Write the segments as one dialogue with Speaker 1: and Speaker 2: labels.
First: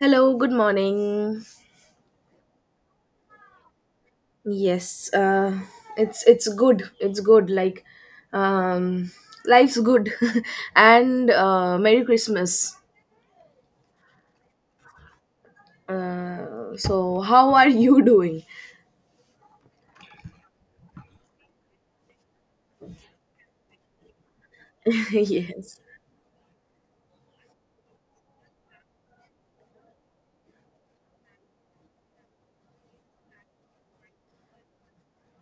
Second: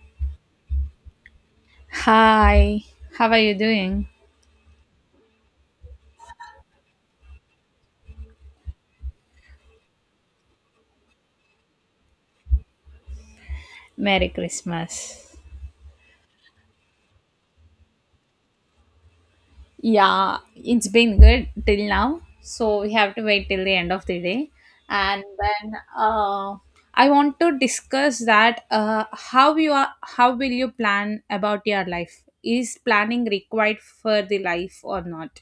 Speaker 1: Hello, good morning.
Speaker 2: Hi, how are you doing?
Speaker 1: Yes, it's good. It's good. Like, um, life's good, and Merry Christmas.
Speaker 2: Merry Christmas.
Speaker 1: So, how are you doing?
Speaker 2: Yeah, it's been good till now. So we have to wait till the end of the day. And then
Speaker 1: Yes.
Speaker 2: uh, I want to discuss that how will you plan about your life? Is planning required for the life or not?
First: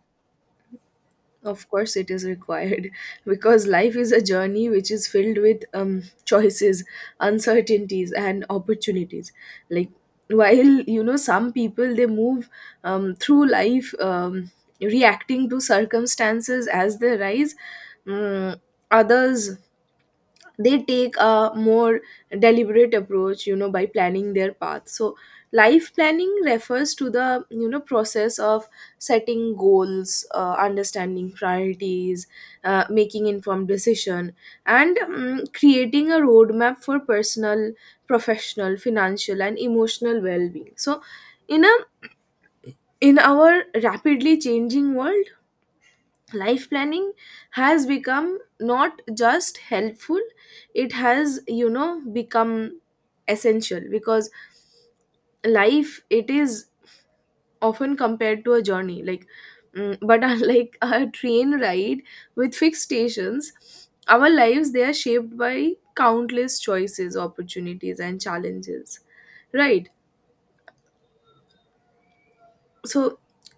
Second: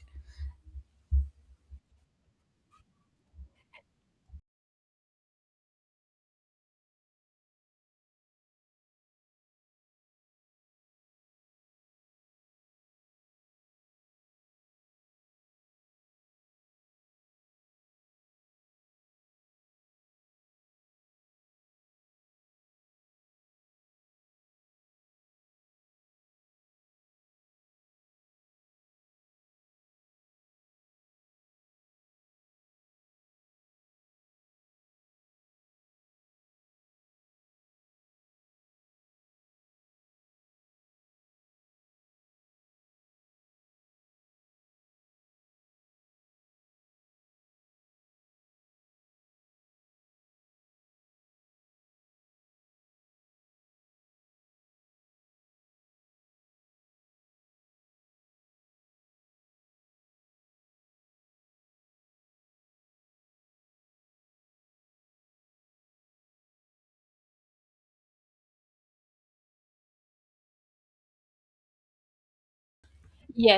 Speaker 1: Of course, it is required because life is a journey which is filled with choices, uncertainties, and opportunities. Like, while some people, they move through life, reacting to circumstances as they rise, mm, others, they take a more deliberate approach by planning their path. So life planning refers to the process of setting goals, understanding priorities, making informed decision, and creating a roadmap for personal, professional, financial, and emotional well-being. So in a in our rapidly changing world, life planning has become not just helpful, it has become essential, because life, it is often compared to a journey, like. But unlike a train ride with fixed stations, our lives, they are shaped by countless choices, opportunities, and challenges, right? So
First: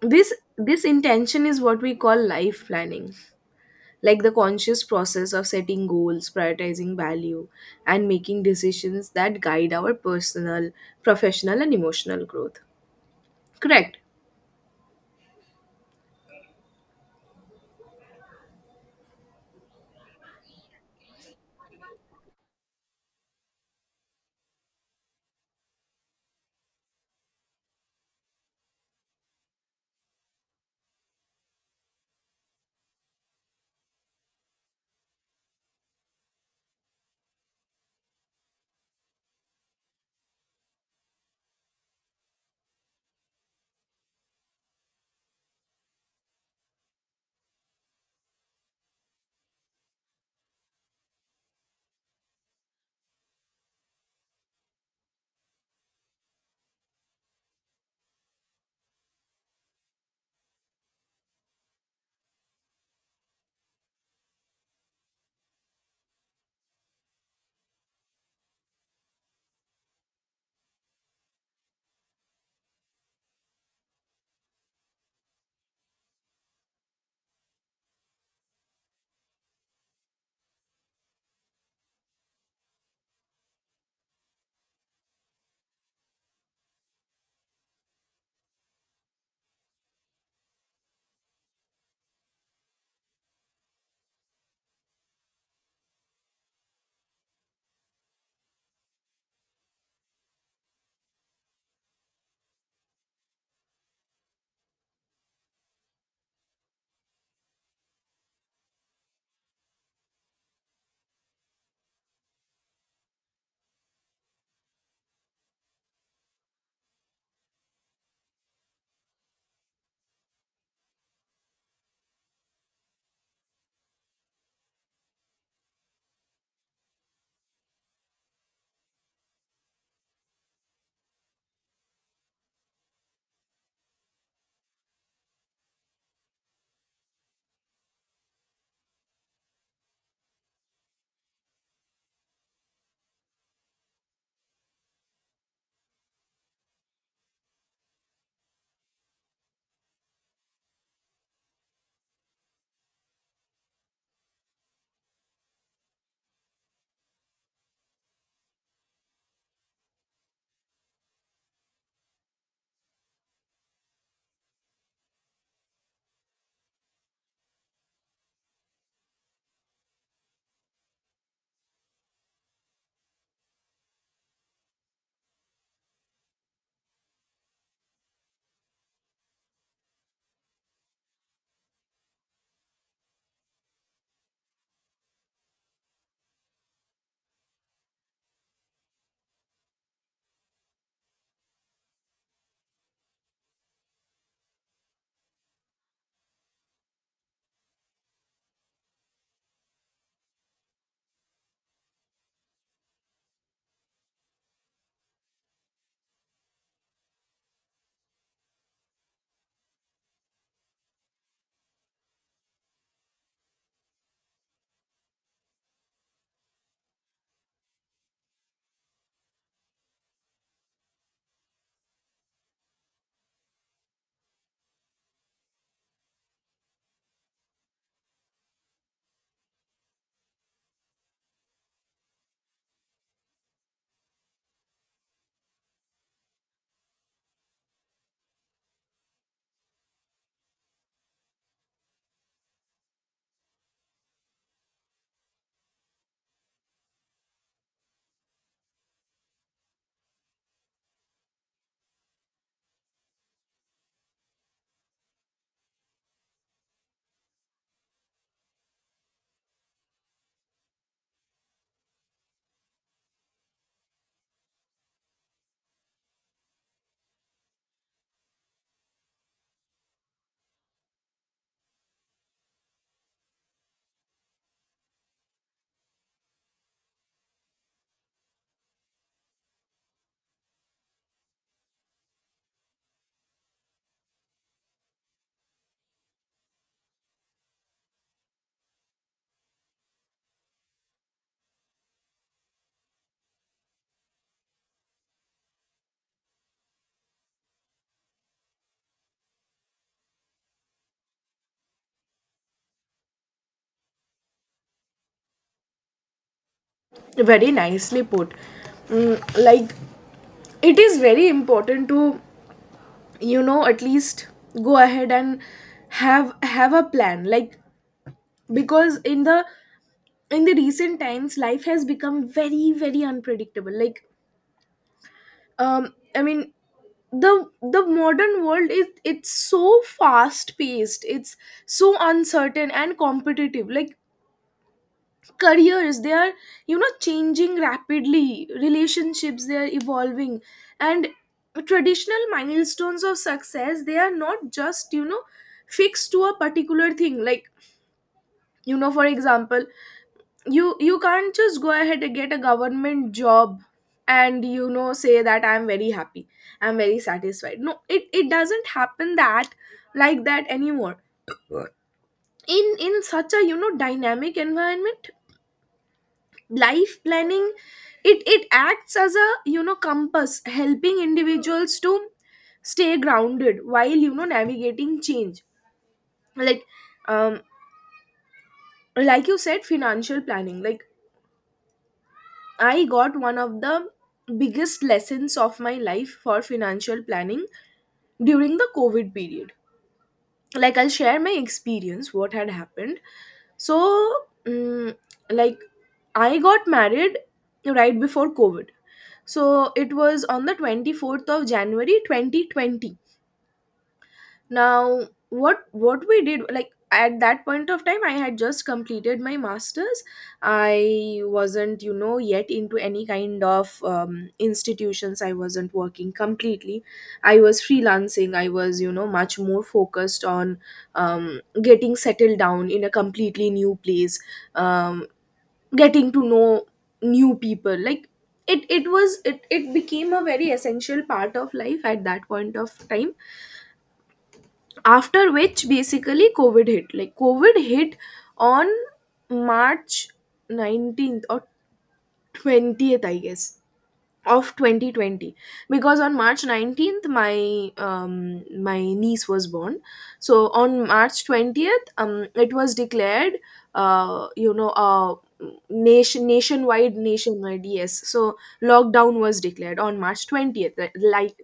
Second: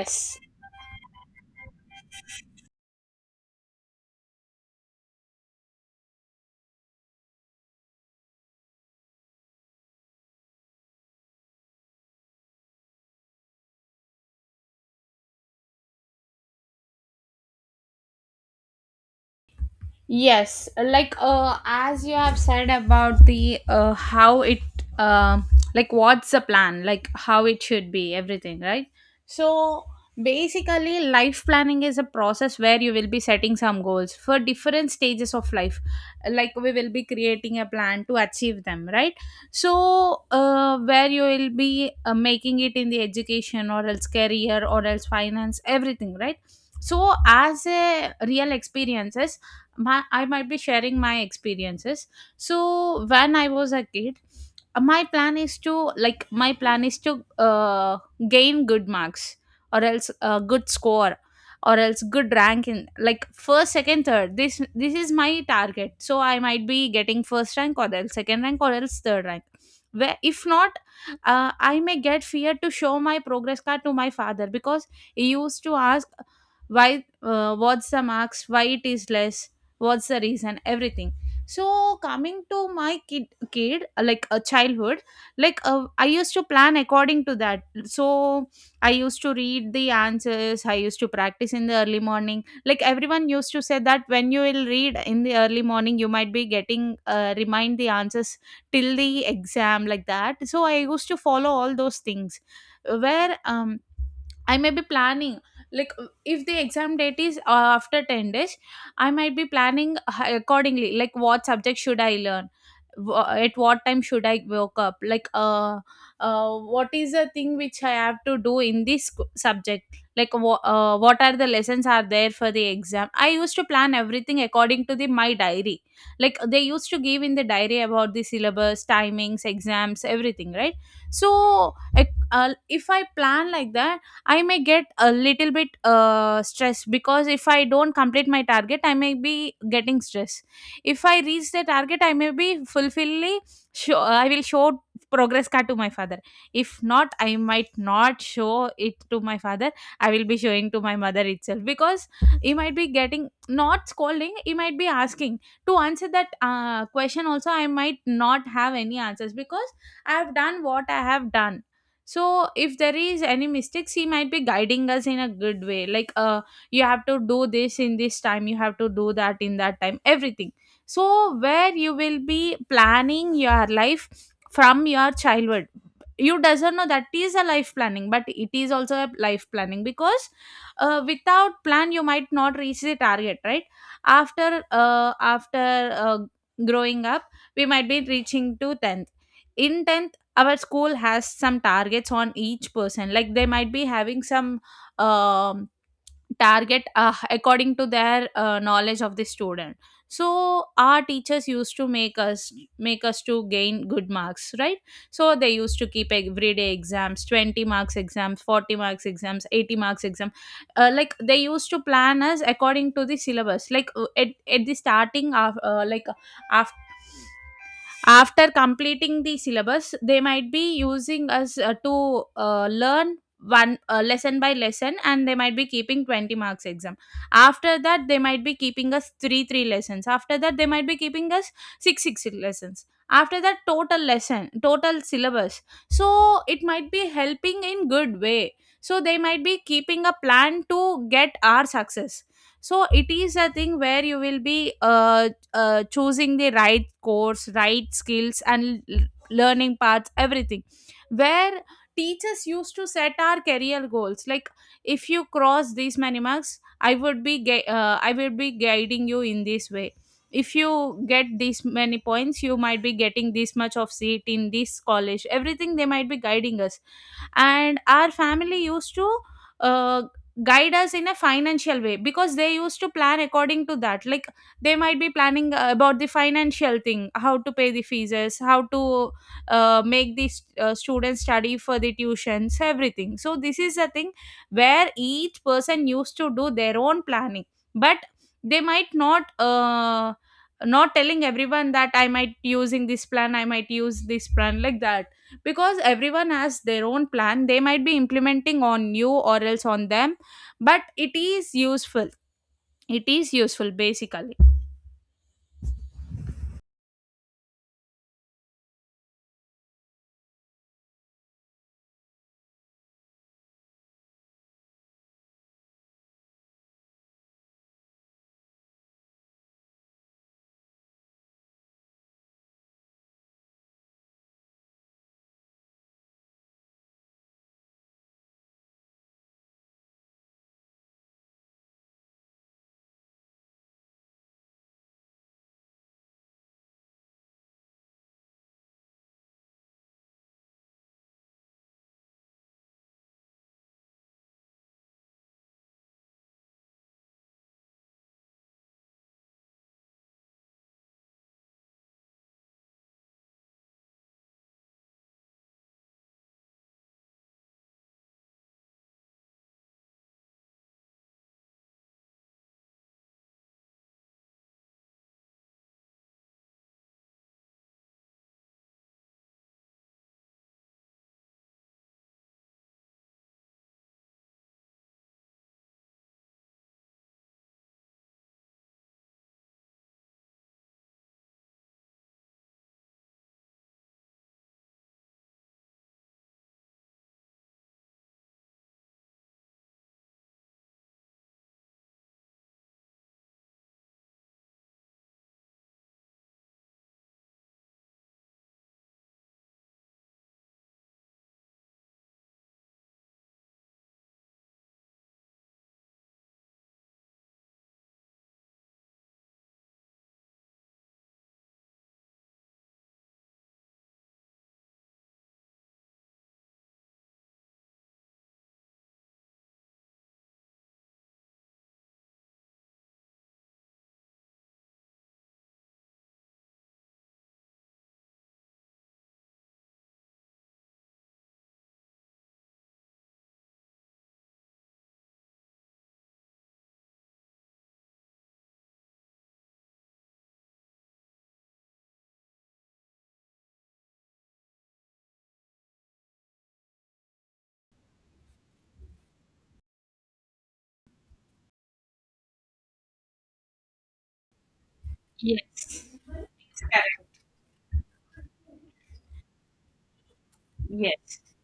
Speaker 1: this this intention is what we call life planning, like the conscious process of setting goals, prioritizing value, and making decisions that guide our personal, professional, and emotional growth. Correct.
Speaker 2: Yes, like as you have said about the how it um like what's the plan, like how it should be, everything, right? So basically, life planning is a process where you will be setting some goals for different stages of life. Like we will be creating a plan to achieve them, right? So where you will be making it in the education or else career or else finance, everything, right? So as a real experiences I might be sharing my experiences. So when I was a kid, my plan is to like my plan is to gain good marks or else a good score or else good rank in like first second third this is my target, so I might be getting first rank or else second rank or else third rank where if not I may get fear to show my progress card to my father because he used to ask why, what's the marks, why it is less, what's the reason, everything. So coming to my kid like a childhood, like I used to plan according to that. So I used to read the answers, I used to practice in the early morning. Like everyone used to say that when you will read in the early morning you might be getting remind the answers till the exam, like that, so I used to follow all those things where I may be planning like if the exam date is after 10 days I might be planning accordingly, like what subject should I learn, at what time should I woke up, like what is the thing which I have to do in this subject, like what are the lessons are there for the exam. I used to plan everything according to the my diary, like they used to give in the diary about the syllabus, timings, exams, everything, right? So if I plan like that I may get a little bit stressed because if I don't complete my target, I may be getting stress. If I reach the target, I may be fulfilly. Show, I will show progress card to my father. If not, I might not show it to my father. I will be showing to my mother itself because he might be getting not scolding. He might be asking to answer that question. Also, I might not have any answers because I have done what I have done. So if there is any mistakes he might be guiding us in a good way, like you have to do this in this time, you have to do that in that time, everything. So where you will be planning your life from your childhood, you doesn't know that is a life planning, but it is also a life planning because without plan you might not reach the target, right? After growing up we might be reaching to 10th. In 10th, our school has some targets on each person, like they might be having some um, target according to their knowledge of the student. So our teachers used to make us to gain good marks, right? So they used to keep everyday exams, 20 marks exams, 40 marks exams, 80 marks exam, like they used to plan us according to the syllabus, like at the starting of like uh, after completing the syllabus they might be using us to learn one lesson by lesson, and they might be keeping 20 marks exam. After that they might be keeping us 3 lessons. After that they might be keeping us 6 lessons. After that, total lesson, total syllabus. So it might be helping in good way. So they might be keeping a plan to get our success. So it is a thing where you will be choosing the right course, right skills and learning paths, everything, where teachers used to set our career goals, like if you cross these many marks I will be guiding you in this way. If you get these many points you might be getting this much of seat in this college, everything, they might be guiding us. And our family used to uh, guide us in a financial way because they used to plan according to that, like they might be planning about the financial thing, how to pay the fees, how to make the students study for the tuitions, everything. So this is a thing where each person used to do their own planning, but they might not, not telling everyone that I might using this plan, I might use this plan, like that, because everyone has their own plan. They might be implementing on you or else on them, but it is useful, it is useful basically.
Speaker 1: Very nicely put. Like, it is very important to, at least go ahead and have a plan, like, because in the recent times life has become very very unpredictable, like. I mean, the modern world, is it's so fast paced, it's so uncertain and competitive. Like, careers, they are changing rapidly, relationships, they are evolving, and traditional milestones of success, they are not just fixed to a particular thing, like, for example, you can't just go ahead and get a government job and say that I'm very happy, I'm very satisfied. No, it it doesn't happen that like that anymore. In such a dynamic environment, life planning, it acts as a compass, helping individuals to stay grounded while navigating change. Like, um like you said, financial planning, like, I got one of the biggest lessons of my life for financial planning during the COVID period. Like, I'll share my experience, what had happened. So, mm like, I got married right before COVID. So, it was on the 24th of January 2020. Now, what we did, like, at that point of time, I had just completed my masters. I wasn't yet into any kind of institutions. I wasn't working completely, I was freelancing, I was much more focused on getting settled down in a completely new place, um, getting to know new people. Like, it became a very essential part of life at that point of time, after which basically COVID hit, like covid hit on March 19th or 20th, I guess, of 2020. Because on March 19th, my niece was born, so on March 20th, it was declared, uh you know uh
Speaker 2: Yes.
Speaker 1: nation nationwide
Speaker 2: Correct.
Speaker 1: nationwide Yes. So lockdown was declared on March 20th.
Speaker 2: Yes.
Speaker 1: Like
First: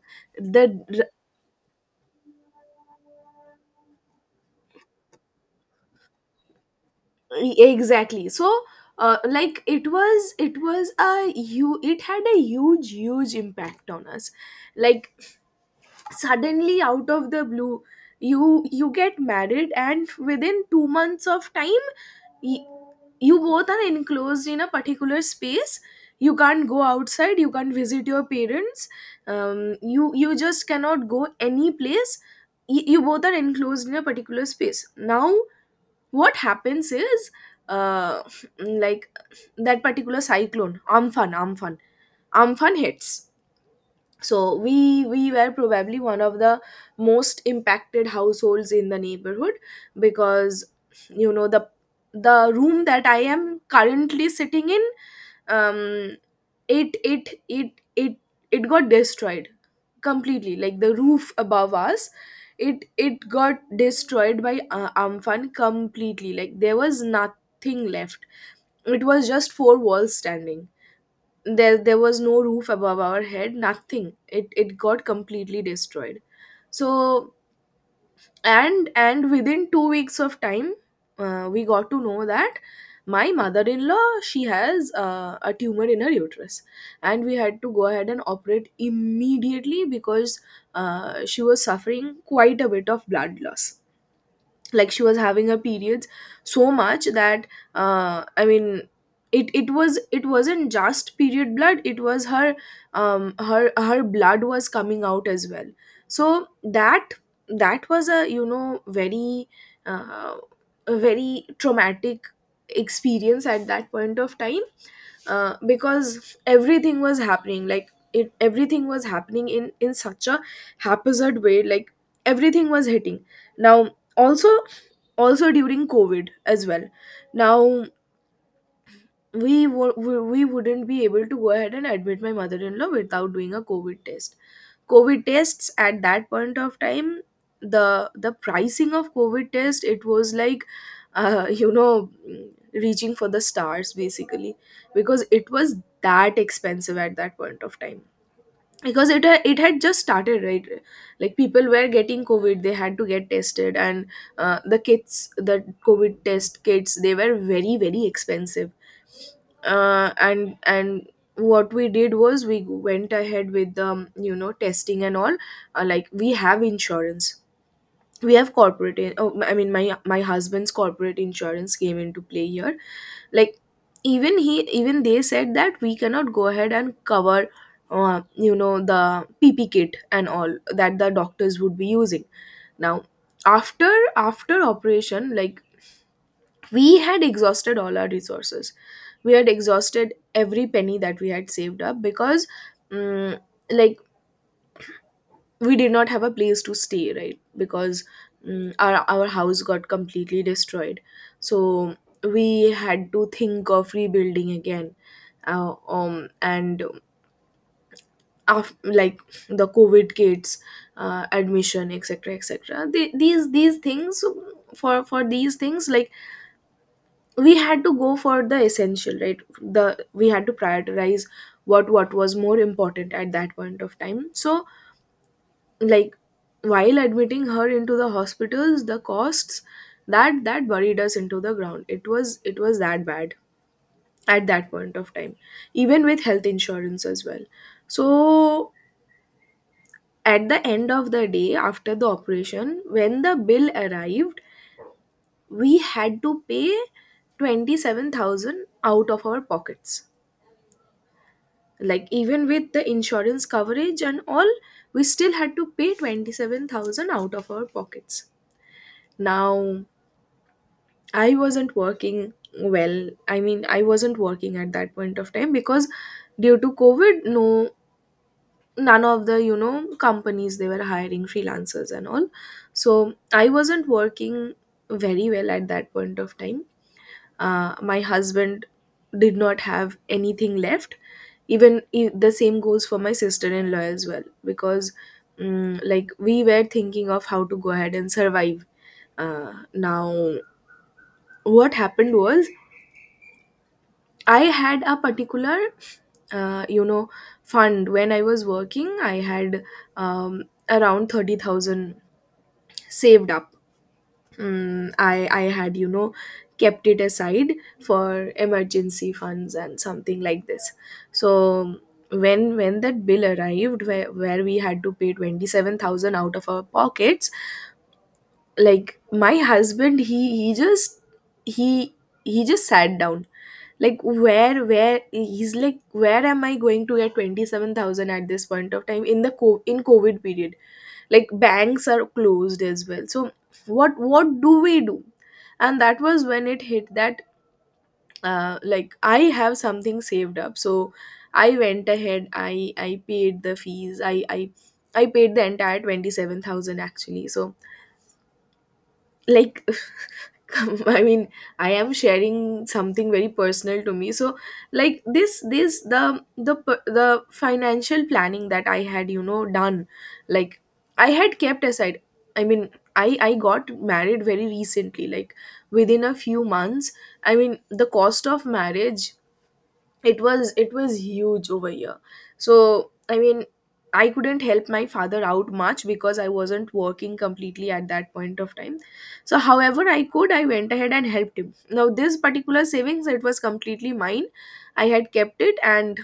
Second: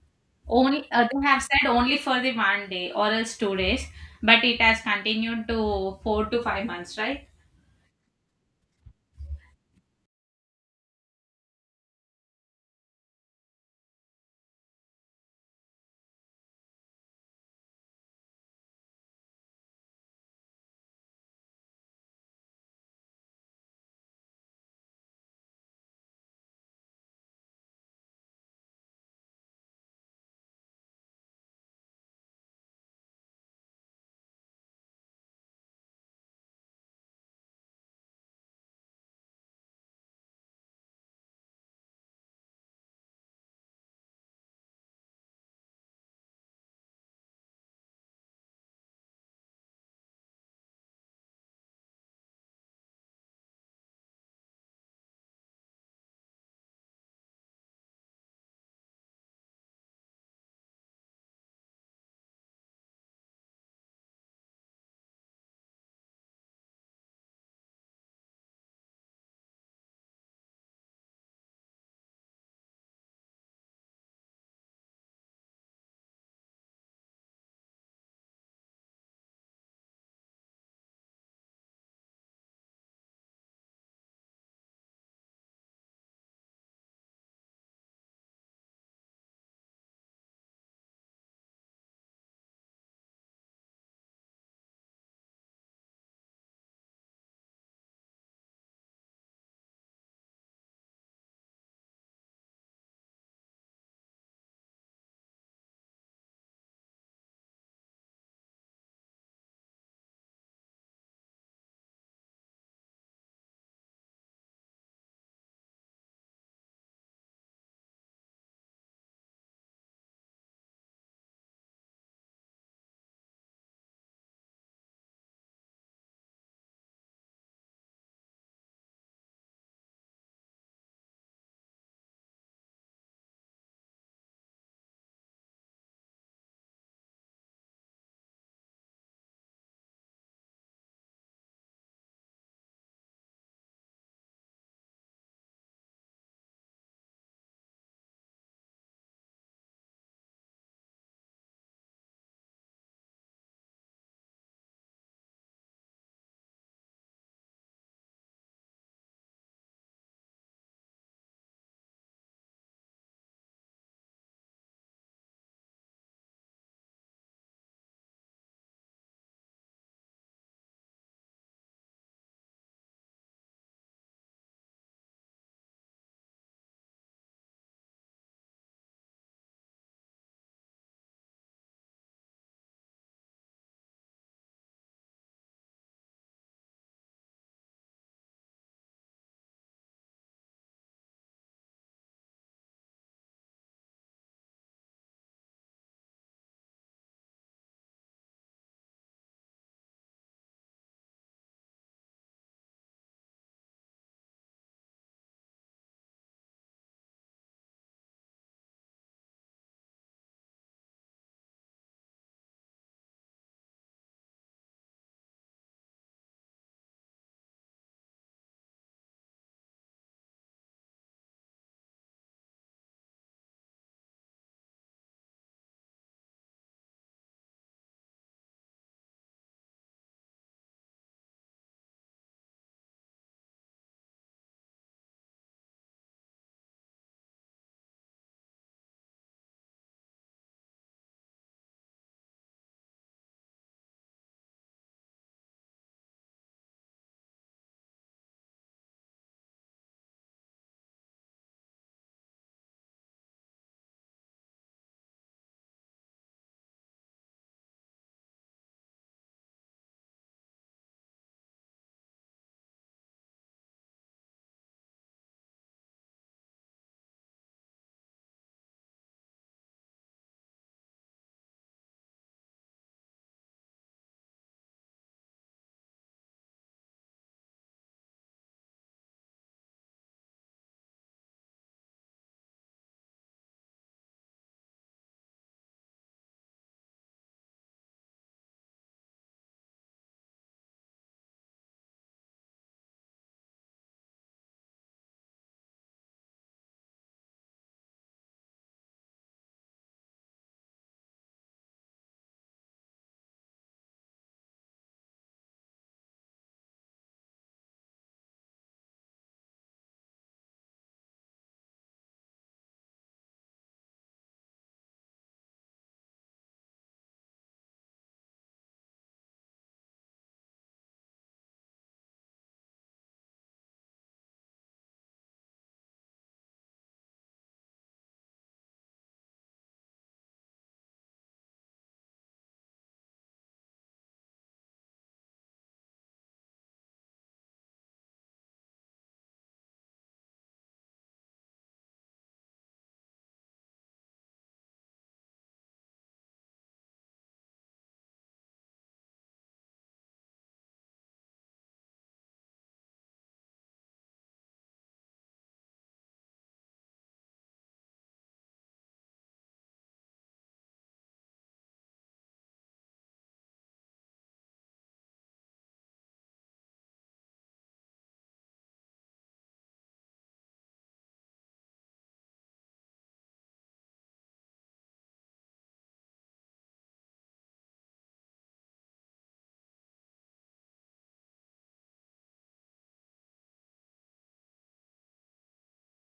Speaker 2: Only
Speaker 1: the
Speaker 2: they have said only for the one day or else 2 days, but it has continued to 4 to 5 months, right?
Speaker 1: Exactly. So like, it was a you it had a huge huge impact on us, like, suddenly out of the blue, you get married and within 2 months of time, y- you both are enclosed in a particular space, you can't go outside, you can't visit your parents, you just cannot go any place. You both are enclosed in a particular space. Now what happens is, uh like, that particular cyclone Amphan, Amphan hits. So we were probably one of the most impacted households in the neighborhood, because, you know, the room that I am currently sitting in, um it it it it it got destroyed completely. Like, the roof above us, it got destroyed by Amphan completely. Like, there was nothing left, it was just four walls standing. There was no roof above our head, nothing, it it got completely destroyed. So and within 2 weeks of time, we got to know that my mother-in-law, she has a tumor in her uterus, and we had to go ahead and operate immediately because, she was suffering quite a bit of blood loss. Like, she was having her periods so much that, I mean, it wasn't just period blood, it was her, her blood was coming out as well. So that was a very, uh, a very traumatic experience at that point of time, because everything was happening, like, it everything was happening in such a haphazard way. Like, everything was hitting now, also, also during COVID as well. Now we, wo- we wouldn't be able to go ahead and admit my mother-in-law without doing a COVID test. COVID tests at that point of time, the the pricing of COVID test, it was like, you know, reaching for the stars, basically, because it was that expensive at that point of time, because it had just started, right. Like, people were getting COVID, they had to get tested, and the kits the COVID test kits, they were very very expensive. And what we did was, we went ahead with the testing and all. Like, we have insurance, we have oh, I mean, my husband's corporate insurance came into play here. Like, even they said that we cannot go ahead and cover the pp kit and all that the doctors would be using. Now, after operation, like, we had exhausted all our resources, we had exhausted every penny that we had saved up, because, mm like, we did not have a place to stay, right? Because, our house got completely destroyed, so we had to think of rebuilding again. uh, um and like, the COVID kids, admission, etc, etc, they, these things for these things, like, we had to go for the essential, right? the We had to prioritize what was more important at that point of time. So, like, while admitting her into the hospitals, the costs, that buried us into the ground, it was that bad at that point of time, even with health insurance as well. So at the end of the day, after the operation, when the bill arrived, we had to pay 27,000 out of our pockets. Like, even with the insurance coverage and all, we still had to pay 27,000 out of our pockets. Now, I wasn't working well. I mean, I wasn't working at that point of time because, due to COVID, no, none of the, companies, they were hiring freelancers and all. So I wasn't working very well at that point of time. My husband did not have anything left. The same goes for my sister in law as well because, like, we were thinking of how to go ahead and survive. Now, what happened was, I had a particular, uh, you know, fund when I was working. I had um, around 30,000 saved up. I had kept it aside for emergency funds and something like this. So, when that bill arrived, where we had to pay 27,000 out of our pockets, like, my husband, he he just sat down. Like, where he's like, where am I going to get 27,000 at this point of time, in the in COVID period. Like, banks are closed as well, so what do we do? And that was when it hit that, like, I have something saved up. So I went ahead, I paid the fees, I paid the entire 27,000, actually. So, like, I mean, I am sharing something very personal to me. So, like, this the financial planning that I had done, like, I had kept aside. I mean, I got married very recently, like, within a few months, I mean, the cost of marriage, it was huge over here. So I mean, I couldn't help my father out much because I wasn't working completely at that point of time. So however I could, I went ahead and helped him. Now, this particular savings, it was completely mine. I had kept it, and,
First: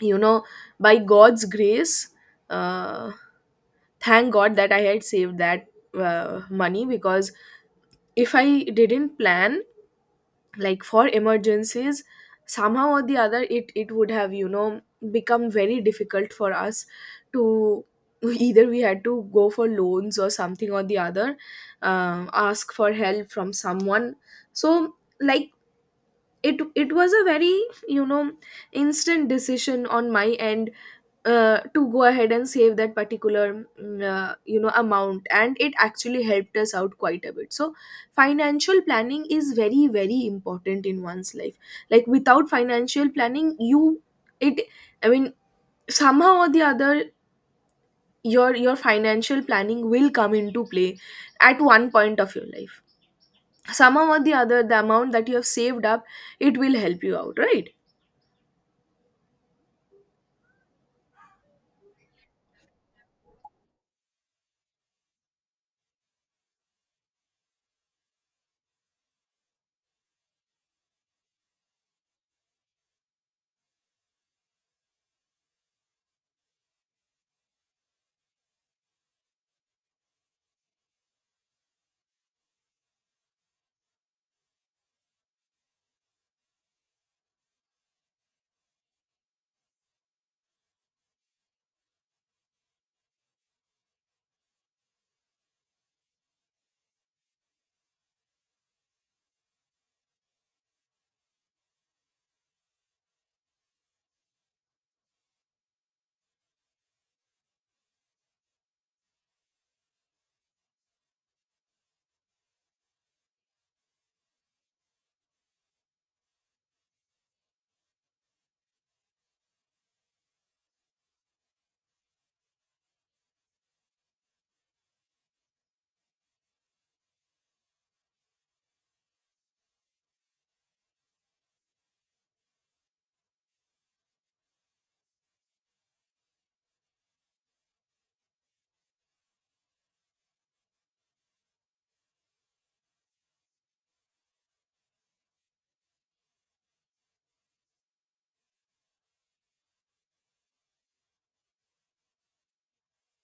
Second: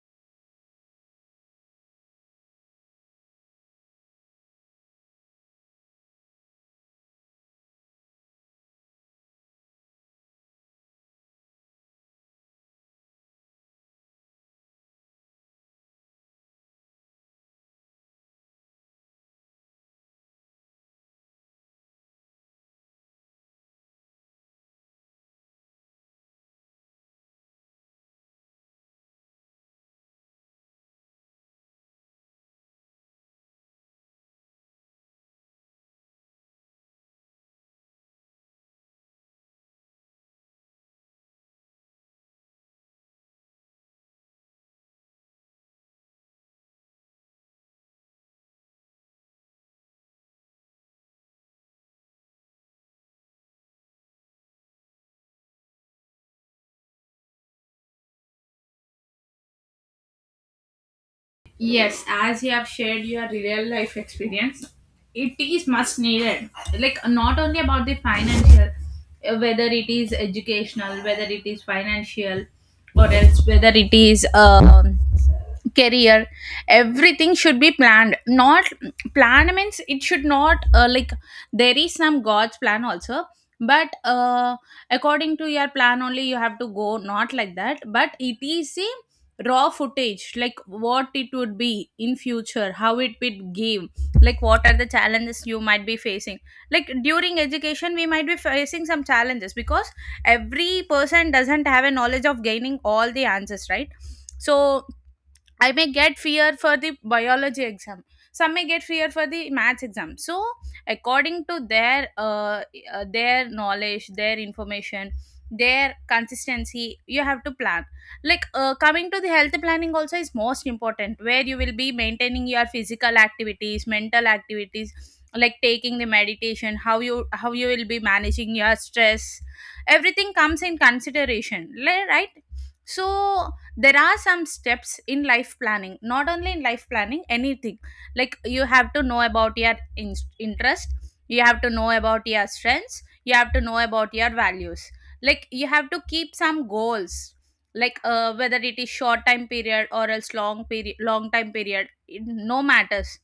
Speaker 1: you know by God's grace, uh, thank God that I had saved that money, because if I didn't plan, like, for emergencies, somehow or the other it would have become very difficult for us to, either we had to go for loans or something or the other, ask for help from someone. So, like, it was a very you know instant decision on my end to go ahead and save that particular amount, and it actually helped us out quite a bit. So financial planning is very very important in one's life. Like without financial planning, you it I mean, somehow or the other, your financial planning will come into play at one point of your life. Somehow or the other, the amount that you have saved up, it will help you out, right?
Speaker 2: Yes, as you have shared your real life experience, it is much needed. Like not only about the financial, whether it is educational, whether it is financial, or else whether it is career, everything should be planned. Not planned means it should not, like, there is some God's plan also, but according to your plan only you have to go. Not like that, but it is a raw footage like what it would be in future, how it would give, like what are the challenges you might be facing, like during education we might be facing some challenges because every person doesn't have a knowledge of gaining all the answers, right? So I may get fear for the biology exam. Some may get fear for the maths exam. So, according to their knowledge, their information, their consistency, you have to plan. Like coming to the health planning also is most important, where you will be maintaining your physical activities, mental activities, like taking the meditation, how you will be managing your stress. Everything comes in consideration, right? So there are some steps in life planning, not only in life planning, anything. Like you have to know about your interest, you have to know about your strengths, you have to know about your values, like you have to keep some goals, like whether it is short time period or else long time period it no matters.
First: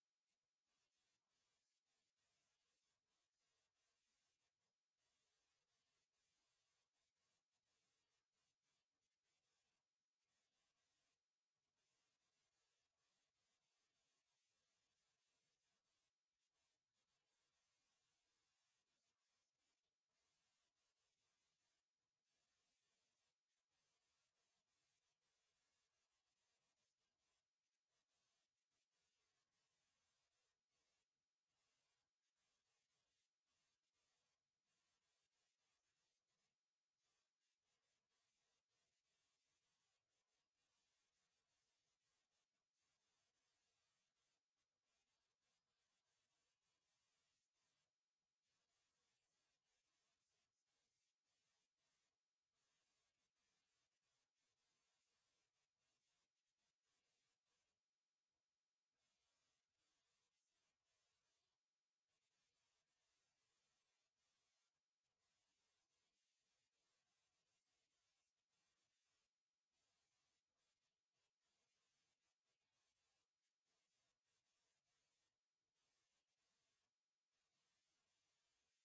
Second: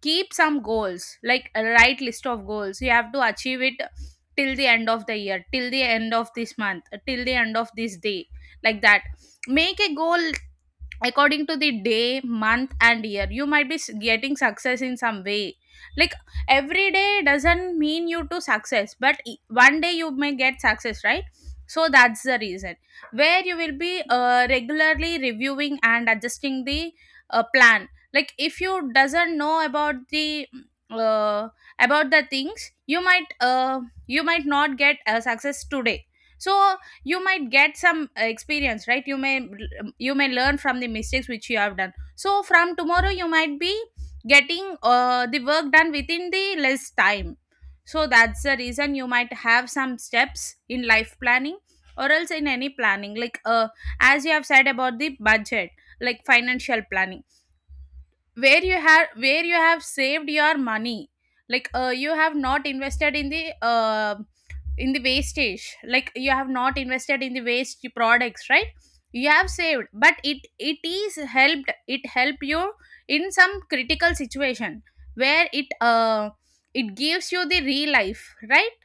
Speaker 2: Keep some goals like a right list of goals, you have to achieve it till the end of the year, till the end of this month, till the end of this day, like that. Make a goal according to the day, month and year, you might be getting success in some way. Like every day doesn't mean you to success, but one day you may get success, right? So that's the reason where you will be regularly reviewing and adjusting the plan. Like if you doesn't know uh, about the things, you might, not get a success today. So you might get some experience, right? You may learn from the mistakes which you have done, so from tomorrow you might be getting the work done within the less time. So that's the reason you might have some steps in life planning or else in any planning, like as you have said about the budget, like financial planning, where you have saved your money, like you have not invested in the wastage, like you have not invested in the waste products, right? You have saved, but it is helped it help you in some critical situation, where it gives you the real life, right?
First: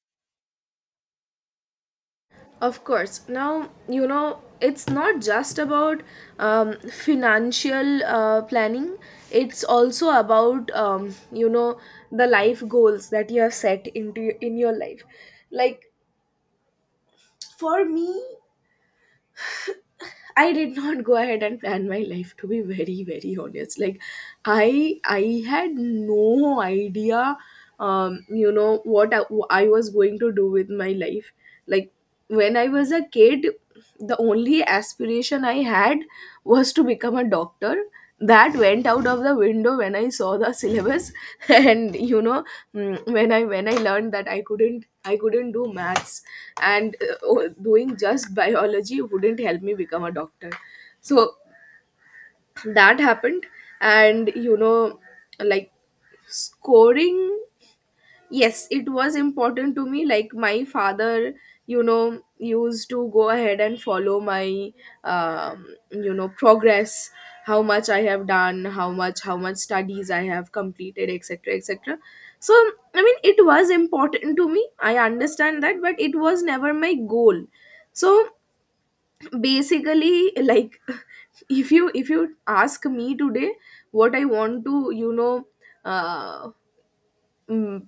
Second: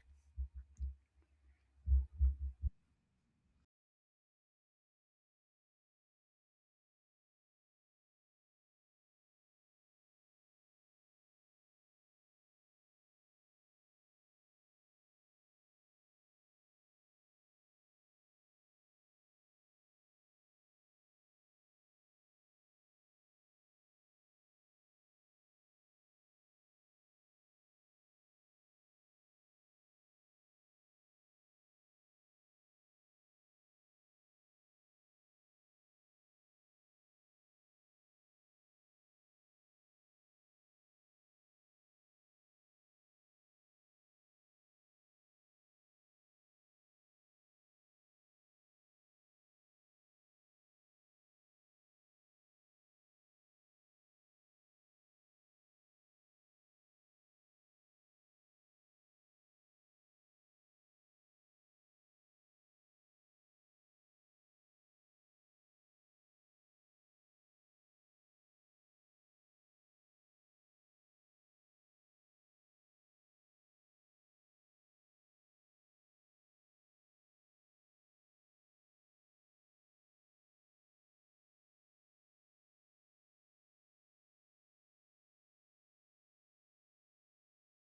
Speaker 1: Of course. Now, you know, it's not just about um, financial planning, it's also about, you know, the life goals that you have set into in your life. Like for me, I did not go ahead and plan my life, to be very very honest. Like I had no idea you know what I was going to do with my life. Like when I was a kid, the only aspiration I had was to become a doctor. That went out of the window when I saw the syllabus and you know, when I learned that I couldn't do maths, and doing just biology wouldn't help me become a doctor. So that happened. And you know, like, scoring, yes it was important to me. Like my father, you know, used to go ahead and follow my you know progress, how much I have done, how much studies I have completed, etc etc. So I mean, it was important to me, I understand that, but it was never my goal. So basically, like, if you ask me today what I want to, you know, uh mm,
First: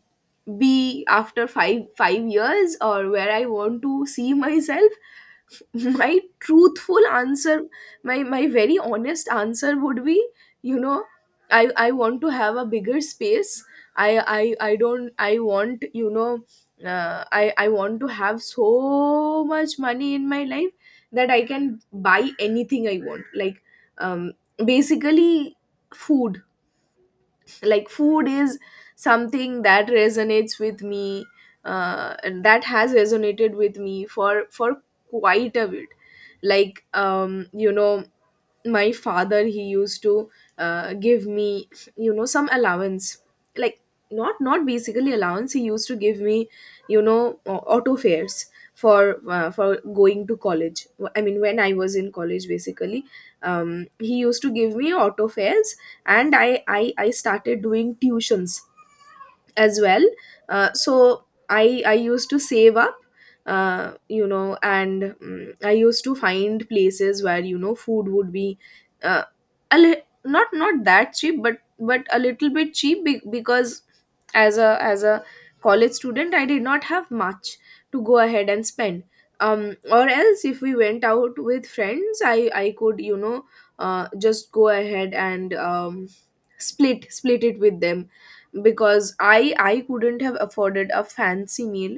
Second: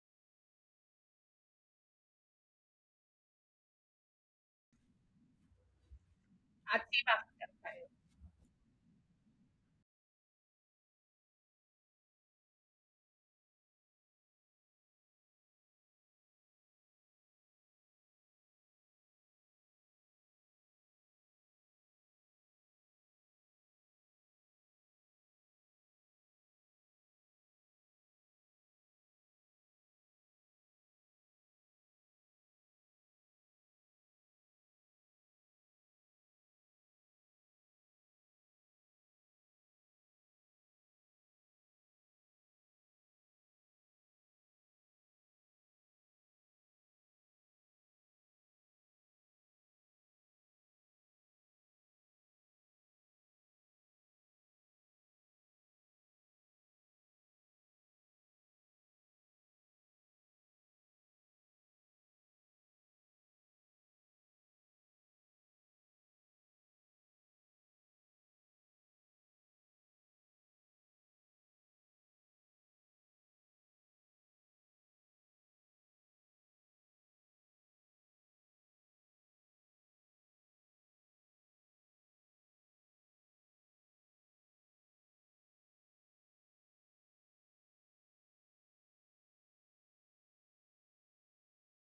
Speaker 1: be after five five years, or where I want to see myself, my truthful answer, my very honest answer would be, you know, I want to have a bigger space. I don't, I want, you know, I want to have so much money in my life that I can buy anything I want. Like, um basically, food. Like food is something that resonates with me. And that has resonated with me for quite a bit. Like you know, my father, he used to give me, you know, some allowance. Like, not basically allowance. He used to give me, you know, auto fares for going to college. I mean, when I was in college, basically, he used to give me auto fares, and I started doing tuitions as well. So I used to save up, you know, and I used to find places where, you know, food would be uh, a not that cheap, but a little bit cheap, because as a college student, I did not have much to go ahead and spend. um or else, if we went out with friends, I could, you know, just go ahead and split it with them, because I couldn't have afforded a fancy meal,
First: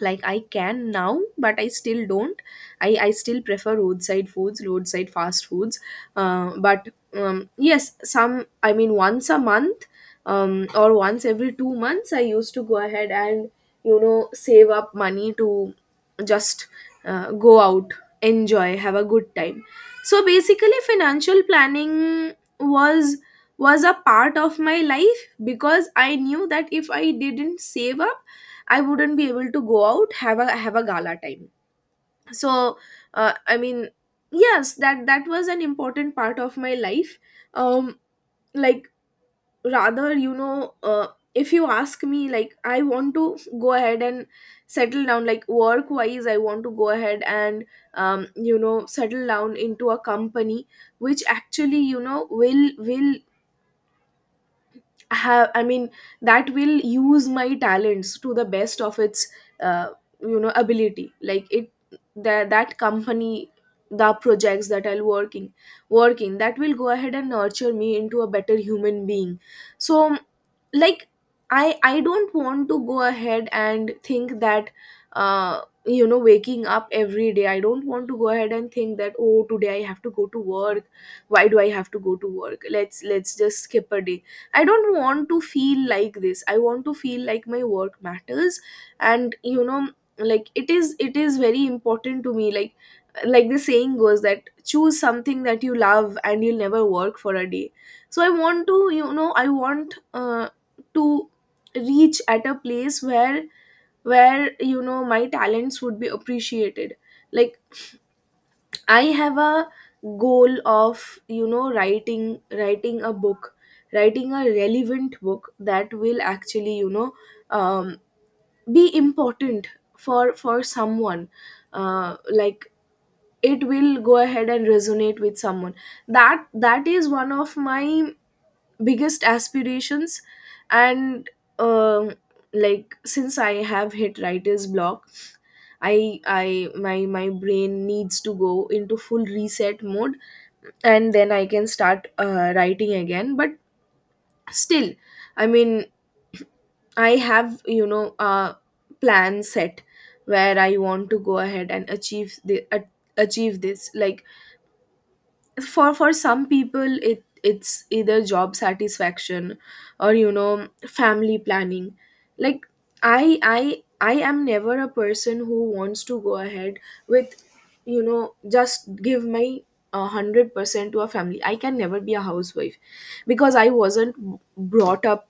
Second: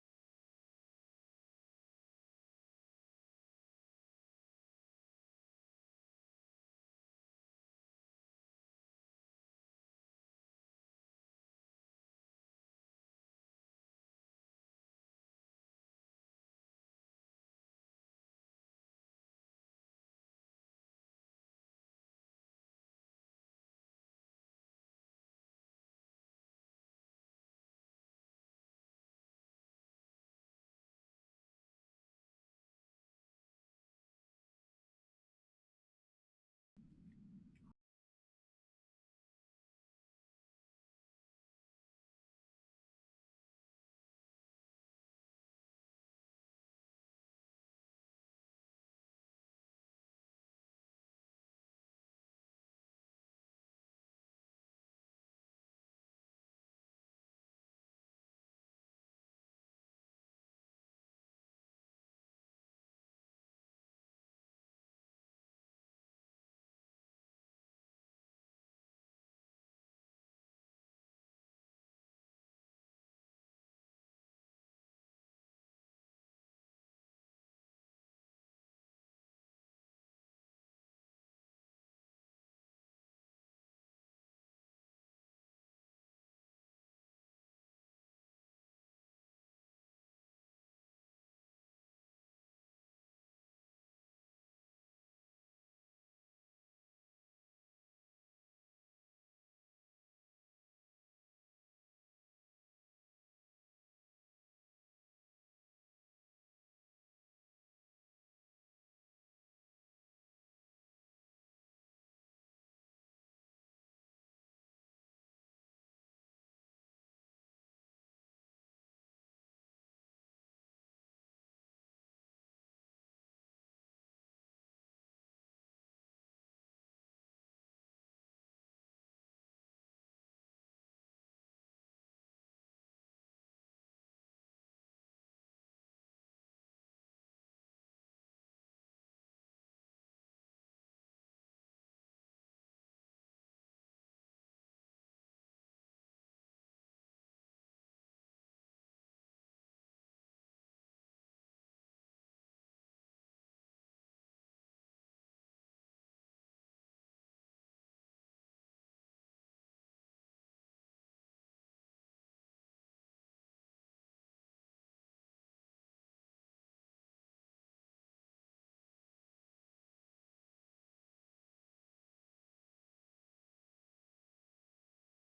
Speaker 1: like I can now, but I still don't. I still prefer roadside foods, roadside fast foods. But Yes, some, I mean, once a month, or once every 2 months, I used to go ahead and, you know, save up money to just go out, enjoy, have a good time. So basically, financial planning was was a part of my life, because I knew that if I didn't save up, I wouldn't be able to go out, have a gala time. So, I mean, yes, that was an important part of my life. Um, like, rather, you know, if you ask me, like, I want to go ahead and settle down, like work wise. I want to go ahead and you know settle down into a company which actually, you know, will have, I mean, that will use my talents to the best of its uh, you know ability. Like it, that company, the projects that I'll working, that will go ahead and nurture me into a better human being. So, like, I don't want to go ahead and think that uh you know, waking up every day, I don't want to go ahead and think that, oh, today I have to go to work, why do I have to go to work, let's just skip a day. I don't want to feel like this, I want to feel like my work matters. And you know, like, it is very important to me. Like, the saying goes that choose something that you love and you'll never work for a day. So I want to, you know, I want to reach at a place where, you know, my talents would be appreciated. Like, I have a goal of, you know, writing a book, writing a relevant book that will actually, you know, um, be important for someone. Like, it will go ahead and resonate with someone. That is one of my biggest aspirations. And um, like, since I have hit writer's block, I my my brain needs to go into full reset mode, and then I can start writing again. But still, I mean, I have, you know, a plan set where I want to go ahead and achieve achieve this. Like, for some people, it's either job satisfaction or, you know, family planning. Like, I am never a person who wants to go ahead with, you know, just give my 100% to a family. I can never be a housewife because I wasn't brought up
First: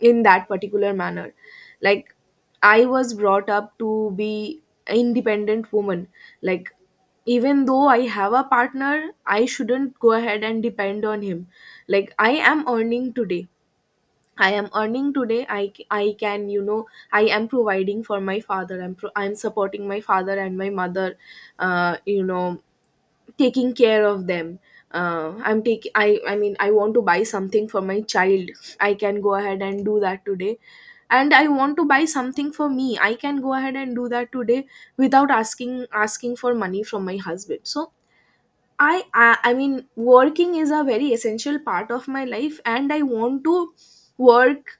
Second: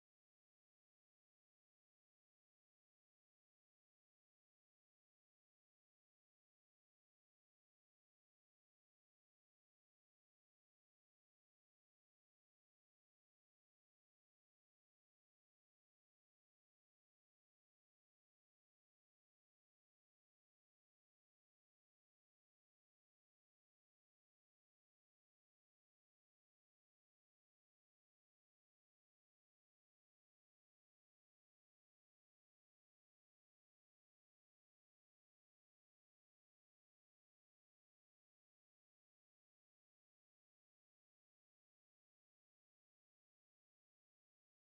Speaker 1: in that particular manner. Like, I was brought up to be an independent woman. Like, even though I have a partner, I shouldn't go ahead and depend on him. Like, I am earning today. I am earning today. I can, you know, I am providing for my father. I'm supporting my father and my mother, you know, taking care of them. I mean, I want to buy something for my child. I can go ahead and do that today. And I want to buy something for me. I can go ahead and do that today, without asking for money from my husband. So, I mean, working is a very essential part of my life, and I want to work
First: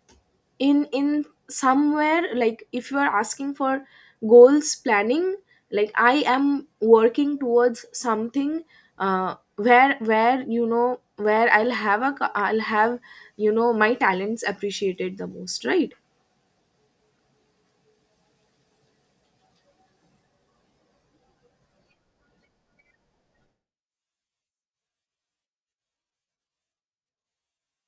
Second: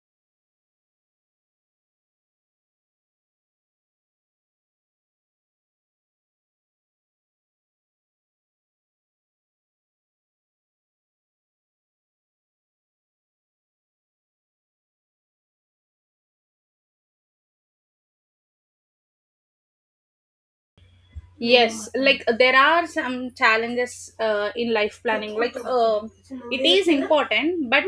Speaker 1: in somewhere. Like, if you are asking for goals planning, like, I am working towards something where, you know, where I'll have a co- I'll have, you know, my talents appreciated the most, right?
Speaker 2: Yes, like there are some challenges in life planning, like it is important, but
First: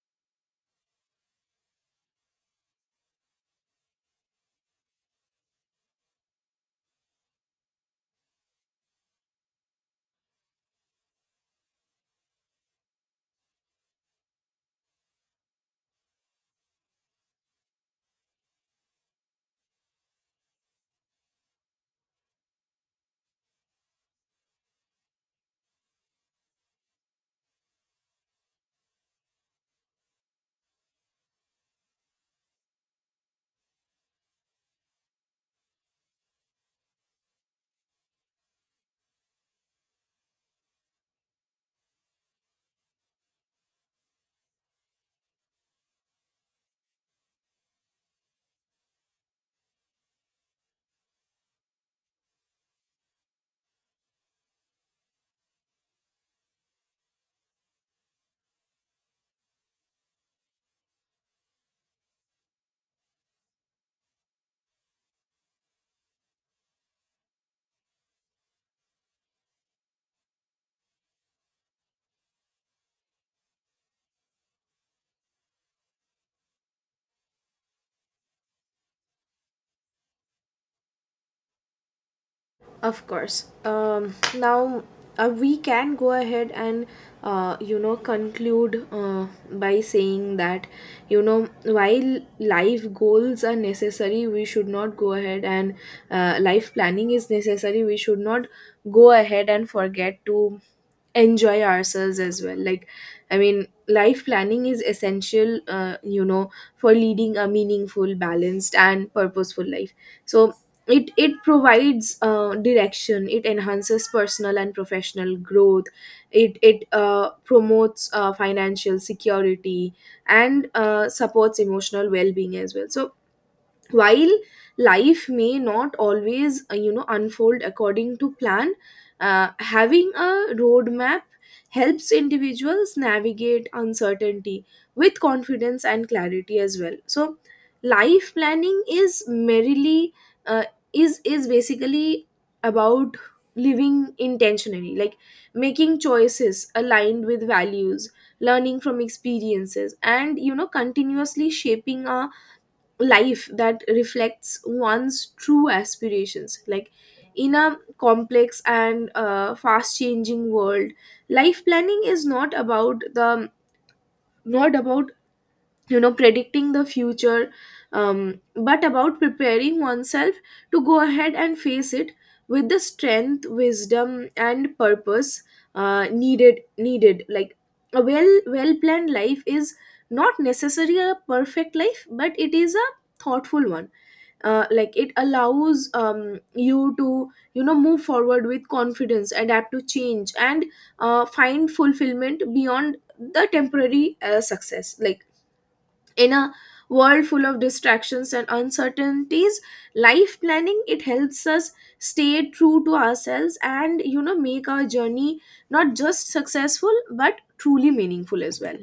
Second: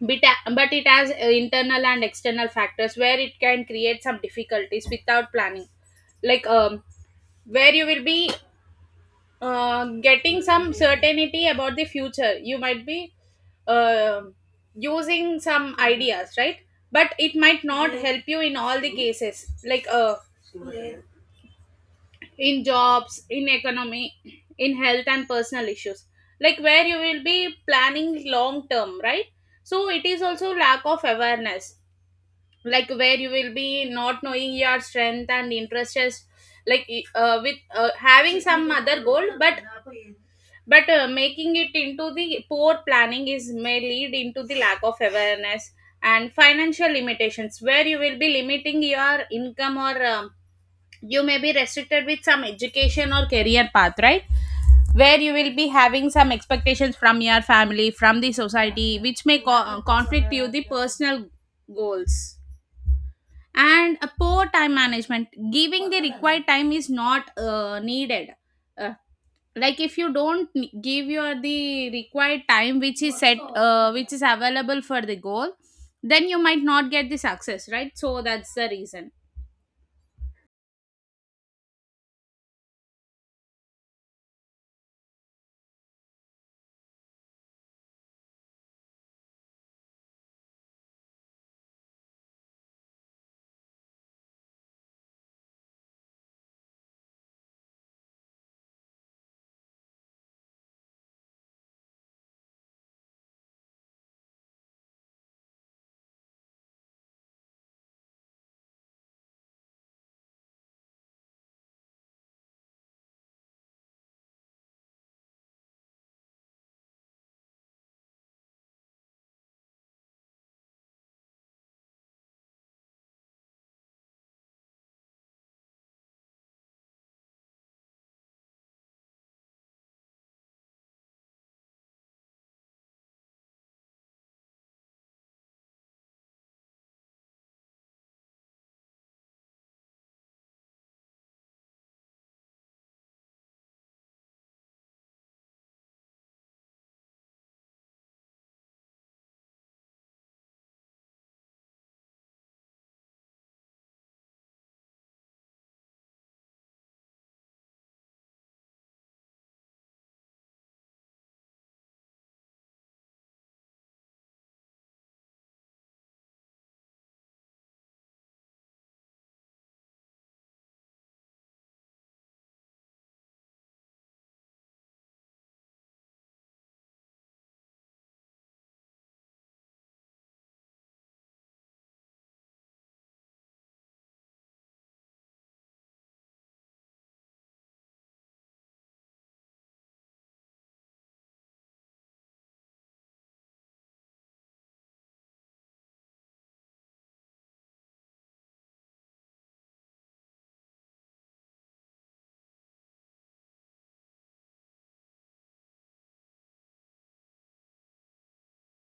Speaker 2: but, uh, but it has internal and external factors where it can create some difficulties without planning. Like where you will be getting some certainty about the future, you might be uh, using some ideas, right? But it might not help you in all the cases, like in jobs, in economy, in health and personal issues, like where you will be planning long term, right? So it is also lack of awareness, like where you will be not knowing your strength and interests, like with having some other goal, but making it into the poor planning is may lead into the lack of awareness, and financial limitations where you will be limiting your income, or you may be restricted with some education or career path, right, where you will be having some expectations from your family, from the society, which may conflict you the personal goals, and a poor time management, giving the required time is not needed, uh, like if you don't give your the required time which is available for the goal, then you might not get the success, right? So that's the reason.
Speaker 1: Of course. Now, we can go ahead and you know conclude, by saying that, you know, while life goals are necessary, we should not go ahead and, life planning is necessary. We should not go ahead and forget to enjoy ourselves as well. Like, I mean, life planning is essential, you know, for leading a meaningful, balanced and purposeful life. So it provides direction, it enhances personal and professional growth. It promotes financial security, and supports emotional well-being as well. So, while life may not always you know unfold according to plan, having a roadmap helps individuals navigate uncertainty with confidence and clarity as well. So life planning is merely, uh, is basically about living intentionally. Like, making choices aligned with values, learning from experiences, and you know, continuously shaping our life that reflects one's true aspirations. Like, in a complex and fast changing world, life planning is not about the, not about you know, predicting the future, but about preparing oneself to go ahead and face it with the strength, wisdom and purpose needed. Like, a well planned life is not necessarily a perfect life, but it is a thoughtful one. Like, it allows, you to, you know, move forward with confidence, adapt to change, and find fulfillment beyond the temporary success. Like, in a world full of distractions and uncertainties, life planning, it helps us stay true to ourselves and, you know, make our journey not just successful but truly meaningful as well.